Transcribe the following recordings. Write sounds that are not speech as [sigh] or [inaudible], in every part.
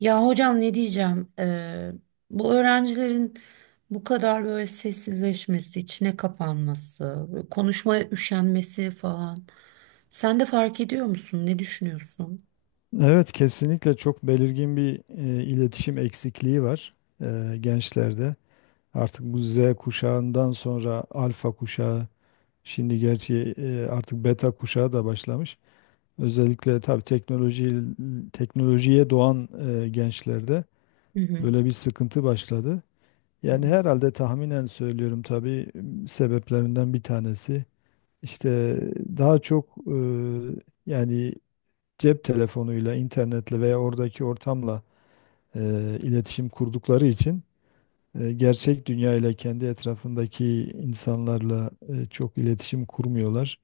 Ya hocam ne diyeceğim? Bu öğrencilerin bu kadar böyle sessizleşmesi, içine kapanması, böyle konuşmaya üşenmesi falan. Sen de fark ediyor musun? Ne düşünüyorsun? Evet, kesinlikle çok belirgin bir iletişim eksikliği var gençlerde. Artık bu Z kuşağından sonra alfa kuşağı, şimdi gerçi artık beta kuşağı da başlamış. Özellikle tabii teknolojiye doğan gençlerde Hı böyle bir sıkıntı başladı. hı. Yani herhalde tahminen söylüyorum tabii sebeplerinden bir tanesi işte daha çok yani cep telefonuyla, internetle veya oradaki ortamla e, iletişim kurdukları için gerçek dünya ile kendi etrafındaki insanlarla çok iletişim kurmuyorlar.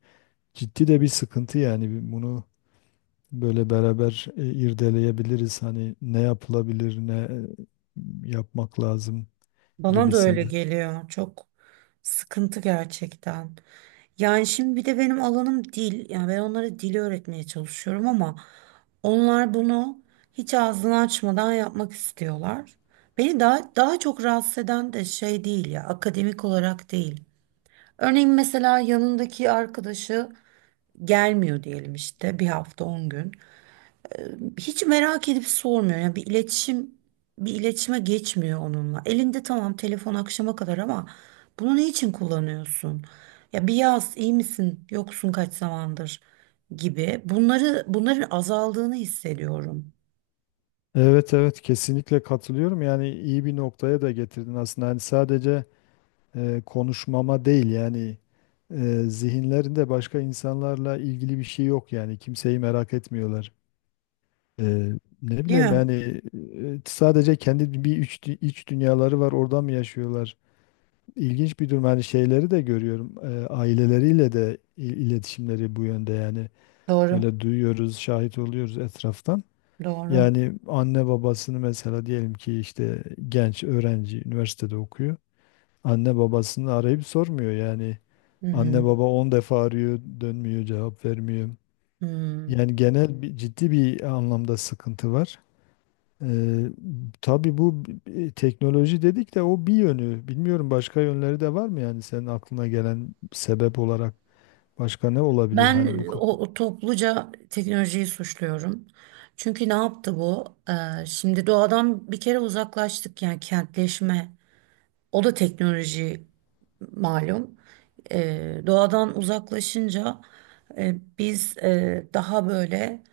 Ciddi de bir sıkıntı yani bunu böyle beraber irdeleyebiliriz. Hani ne yapılabilir, ne yapmak lazım Bana da öyle gibisinden. geliyor. Çok sıkıntı gerçekten. Yani şimdi bir de benim alanım dil. Yani ben onlara dili öğretmeye çalışıyorum ama onlar bunu hiç ağzını açmadan yapmak istiyorlar. Beni daha çok rahatsız eden de şey değil ya, akademik olarak değil. Örneğin mesela yanındaki arkadaşı gelmiyor diyelim işte bir hafta 10 gün. Hiç merak edip sormuyor. Yani bir iletişime geçmiyor onunla. Elinde tamam telefon akşama kadar ama bunu ne için kullanıyorsun? Ya bir yaz iyi misin? Yoksun kaç zamandır gibi. Bunların azaldığını hissediyorum. Evet evet, kesinlikle katılıyorum. Yani iyi bir noktaya da getirdin aslında. Hani sadece konuşmama değil yani zihinlerinde başka insanlarla ilgili bir şey yok, yani kimseyi merak etmiyorlar. Ee, Ne Değil bileyim, mi? yani sadece kendi iç dünyaları var, orada mı yaşıyorlar? İlginç bir durum. Hani şeyleri de görüyorum. Aileleriyle de iletişimleri bu yönde yani. Doğru. Öyle duyuyoruz, şahit oluyoruz etraftan. Doğru. Yani anne babasını mesela diyelim ki işte genç öğrenci üniversitede okuyor. Anne babasını arayıp sormuyor yani. Hı Anne hı. baba 10 defa arıyor, dönmüyor, cevap vermiyor. Hı. Yani genel bir ciddi bir anlamda sıkıntı var. Ee, tabii bu teknoloji dedik de o bir yönü. Bilmiyorum başka yönleri de var mı, yani senin aklına gelen sebep olarak başka ne olabilir hani Ben o topluca teknolojiyi suçluyorum. Çünkü ne yaptı bu? Şimdi doğadan bir kere uzaklaştık yani kentleşme. O da teknoloji malum. Doğadan uzaklaşınca biz daha böyle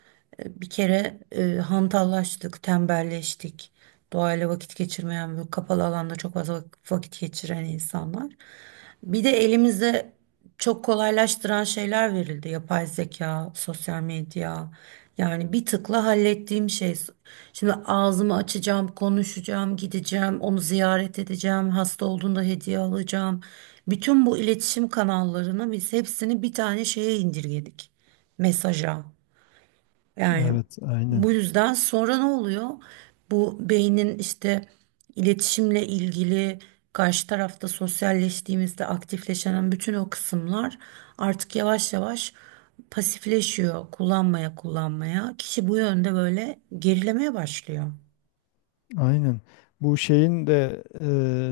bir kere hantallaştık, tembelleştik. Doğayla vakit geçirmeyen, böyle kapalı alanda çok fazla vakit geçiren insanlar. Bir de elimizde çok kolaylaştıran şeyler verildi. Yapay zeka, sosyal medya. Yani bir tıkla hallettiğim şey. Şimdi ağzımı açacağım, konuşacağım, gideceğim, onu ziyaret edeceğim, hasta olduğunda hediye alacağım. Bütün bu iletişim kanallarını biz hepsini bir tane şeye indirgedik. Mesaja. Yani Evet, aynen. bu yüzden sonra ne oluyor? Bu beynin işte iletişimle ilgili karşı tarafta sosyalleştiğimizde aktifleşen bütün o kısımlar artık yavaş yavaş pasifleşiyor kullanmaya kullanmaya. Kişi bu yönde böyle gerilemeye başlıyor. Aynen. Bu şeyin de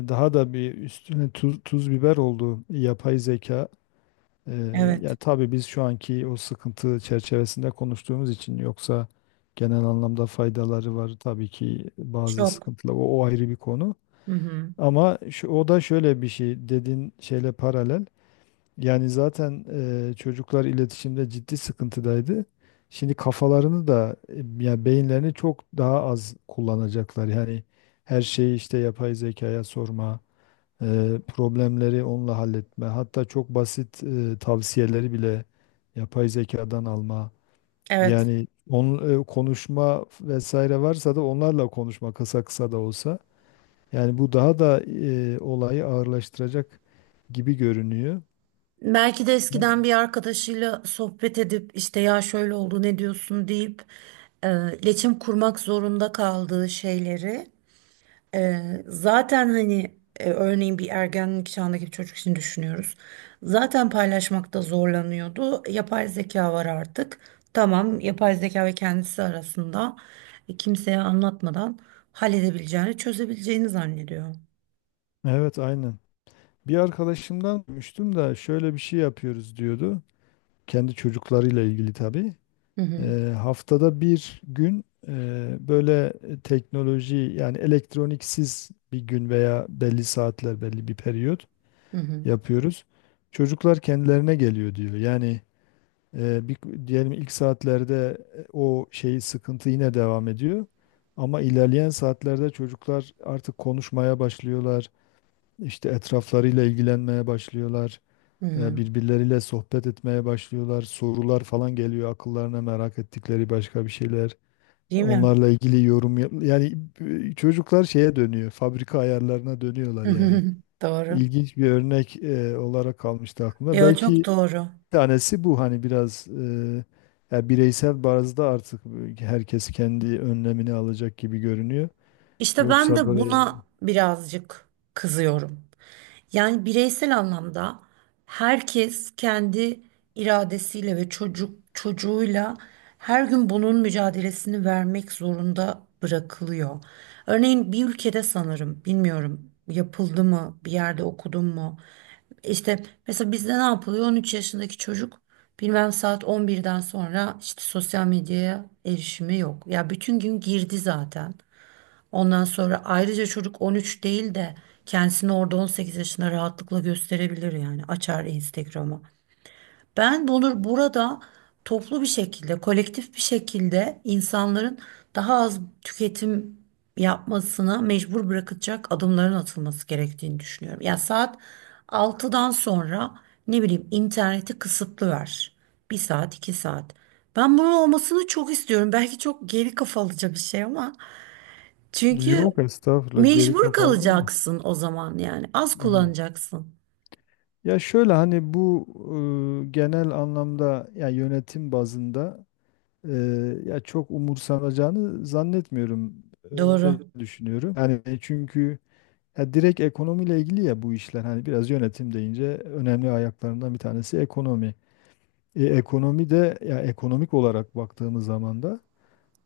daha da bir üstüne tuz, biber olduğu yapay zeka. E, Ya Evet, tabii biz şu anki o sıkıntı çerçevesinde konuştuğumuz için, yoksa genel anlamda faydaları var tabii ki. Bazı çok. sıkıntılar o o ayrı bir konu. Hı hı. Ama şu, o da şöyle bir şey, dediğin şeyle paralel. Yani zaten çocuklar iletişimde ciddi sıkıntıdaydı. Şimdi kafalarını da yani beyinlerini çok daha az kullanacaklar. Yani her şeyi işte yapay zekaya sorma, problemleri onunla halletme, hatta çok basit tavsiyeleri bile yapay zekadan alma. Evet. Yani onun konuşma vesaire varsa da onlarla konuşma, kısa kısa da olsa. Yani bu daha da olayı ağırlaştıracak gibi görünüyor. Belki de eskiden Ben- bir arkadaşıyla sohbet edip işte ya şöyle oldu ne diyorsun deyip iletişim kurmak zorunda kaldığı şeyleri. Zaten hani örneğin bir ergenlik çağındaki bir çocuk için düşünüyoruz. Zaten paylaşmakta zorlanıyordu. Yapay zeka var artık. Tamam, yapay zeka ve kendisi arasında kimseye anlatmadan halledebileceğini, çözebileceğini zannediyor. Evet, aynen. Bir arkadaşımdan duymuştum da şöyle bir şey yapıyoruz diyordu. Kendi çocuklarıyla ilgili tabii. Hı hı, Haftada bir gün böyle teknoloji, yani elektroniksiz bir gün veya belli saatler, belli bir periyot hı hı, yapıyoruz. Çocuklar kendilerine geliyor diyor. Yani Eee, bir, diyelim ilk saatlerde o şey sıkıntı yine devam ediyor. Ama ilerleyen saatlerde çocuklar artık konuşmaya başlıyorlar. İşte etraflarıyla ilgilenmeye başlıyorlar. hı hı. Birbirleriyle sohbet etmeye başlıyorlar. Sorular falan geliyor akıllarına, merak ettikleri başka bir şeyler. Değil mi? Onlarla ilgili yani çocuklar şeye dönüyor. Fabrika ayarlarına dönüyorlar yani. [laughs] Doğru. İlginç bir örnek olarak kalmıştı aklımda. Ya çok Belki doğru. tanesi bu, hani biraz ya bireysel bazda artık herkes kendi önlemini alacak gibi görünüyor. İşte ben Yoksa de böyle buna birazcık kızıyorum. Yani bireysel anlamda herkes kendi iradesiyle ve çocuk çocuğuyla her gün bunun mücadelesini vermek zorunda bırakılıyor. Örneğin bir ülkede sanırım, bilmiyorum yapıldı mı, bir yerde okudum mu? İşte mesela bizde ne yapılıyor? 13 yaşındaki çocuk bilmem saat 11'den sonra işte sosyal medyaya erişimi yok. Ya bütün gün girdi zaten. Ondan sonra ayrıca çocuk 13 değil de kendisini orada 18 yaşında rahatlıkla gösterebilir yani açar Instagram'ı. Ben bunu burada toplu bir şekilde, kolektif bir şekilde insanların daha az tüketim yapmasına mecbur bırakacak adımların atılması gerektiğini düşünüyorum. Ya saat 6'dan sonra ne bileyim interneti kısıtlı ver. 1 saat, 2 saat. Ben bunun olmasını çok istiyorum. Belki çok geri kafalıca bir şey ama çünkü yok estağfurullah, geri mecbur kapalı değil mi? kalacaksın o zaman yani. Az Aynen. kullanacaksın. Ya şöyle hani bu genel anlamda ya yönetim bazında e, ya çok umursanacağını zannetmiyorum. Doğru. Öyle düşünüyorum. Yani çünkü ya direkt ekonomiyle ilgili ya bu işler, hani biraz yönetim deyince önemli ayaklarından bir tanesi ekonomi. E, ekonomi de ya ekonomik olarak baktığımız zaman da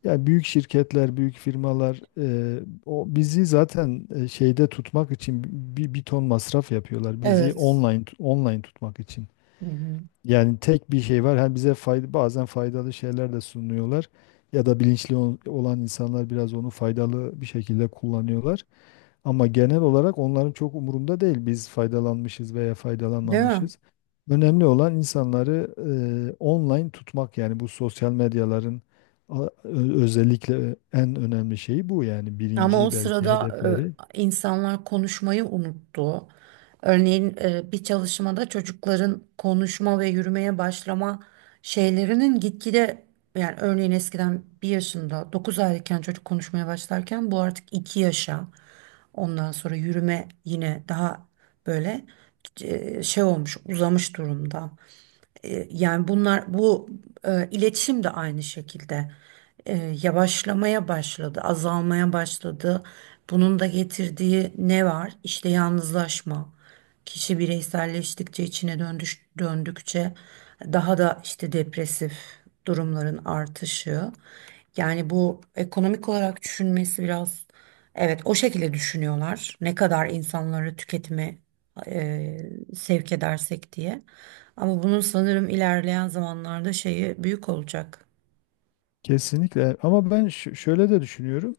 ya büyük şirketler, büyük firmalar o bizi zaten şeyde tutmak için bir ton masraf yapıyorlar. Bizi Evet. Online tutmak için. Hı hı. Yani tek bir şey var. Hem bize fayda, bazen faydalı şeyler de sunuyorlar ya da olan insanlar biraz onu faydalı bir şekilde kullanıyorlar. Ama genel olarak onların çok umurunda değil biz faydalanmışız veya Değil mi? faydalanmamışız. Önemli olan insanları online tutmak, yani bu sosyal medyaların özellikle en önemli şeyi bu, yani Ama o birinci belki sırada hedefleri. İnsanlar konuşmayı unuttu. Örneğin bir çalışmada çocukların konuşma ve yürümeye başlama şeylerinin gitgide, yani örneğin eskiden 1 yaşında 9 aylıkken çocuk konuşmaya başlarken bu artık 2 yaşa. Ondan sonra yürüme yine daha böyle şey olmuş uzamış durumda. Yani bunlar bu iletişim de aynı şekilde e, yavaşlamaya başladı, azalmaya başladı. Bunun da getirdiği ne var? İşte yalnızlaşma. Kişi bireyselleştikçe, içine döndükçe daha da işte depresif durumların artışı. Yani bu ekonomik olarak düşünmesi biraz evet o şekilde düşünüyorlar. Ne kadar insanları tüketime e, sevk edersek diye. Ama bunun sanırım ilerleyen zamanlarda şeyi büyük olacak. Kesinlikle, ama ben şöyle de düşünüyorum.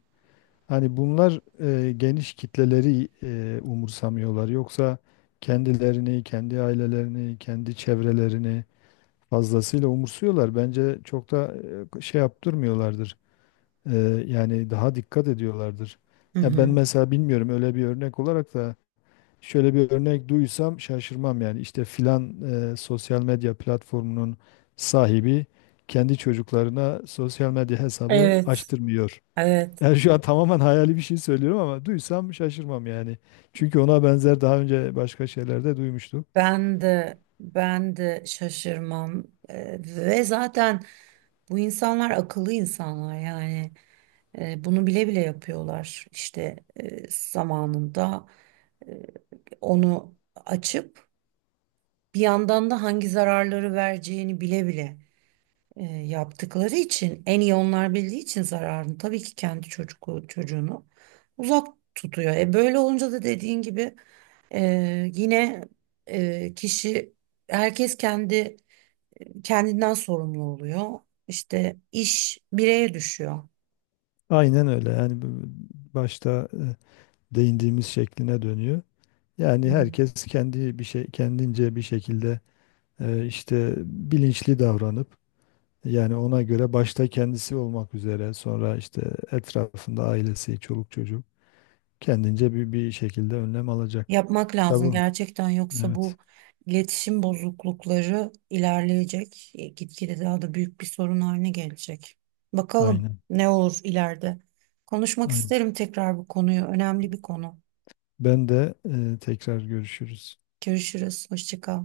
Hani bunlar geniş kitleleri umursamıyorlar. Yoksa kendilerini, kendi ailelerini, kendi çevrelerini fazlasıyla umursuyorlar. Bence çok da şey yaptırmıyorlardır. Yani daha dikkat ediyorlardır. Hı Ya ben hı. mesela bilmiyorum, öyle bir örnek olarak da şöyle bir örnek duysam şaşırmam yani, işte filan sosyal medya platformunun sahibi kendi çocuklarına sosyal medya hesabı Evet. açtırmıyor. [laughs] Evet. Yani şu an tamamen hayali bir şey söylüyorum ama duysam şaşırmam yani. Çünkü ona benzer daha önce başka şeylerde duymuştum. Ben de şaşırmam. Ve zaten bu insanlar akıllı insanlar yani. Bunu bile bile yapıyorlar işte zamanında e, onu açıp bir yandan da hangi zararları vereceğini bile bile yaptıkları için en iyi onlar bildiği için zararını tabii ki kendi çocuğunu uzak tutuyor. E böyle olunca da dediğin gibi yine e, kişi herkes kendi kendinden sorumlu oluyor. İşte iş bireye düşüyor. Aynen öyle yani başta değindiğimiz şekline dönüyor. Yani herkes kendi bir şey, kendince bir şekilde işte bilinçli davranıp, yani ona göre başta kendisi olmak üzere sonra işte etrafında ailesi, çoluk çocuk kendince bir şekilde önlem alacak. Yapmak lazım Tabii. gerçekten yoksa bu Evet. iletişim bozuklukları ilerleyecek. Gitgide daha da büyük bir sorun haline gelecek. Bakalım Aynen. ne olur ileride. Konuşmak Aynen. isterim tekrar bu konuyu. Önemli bir konu. Ben de tekrar görüşürüz. Görüşürüz. Hoşça kal.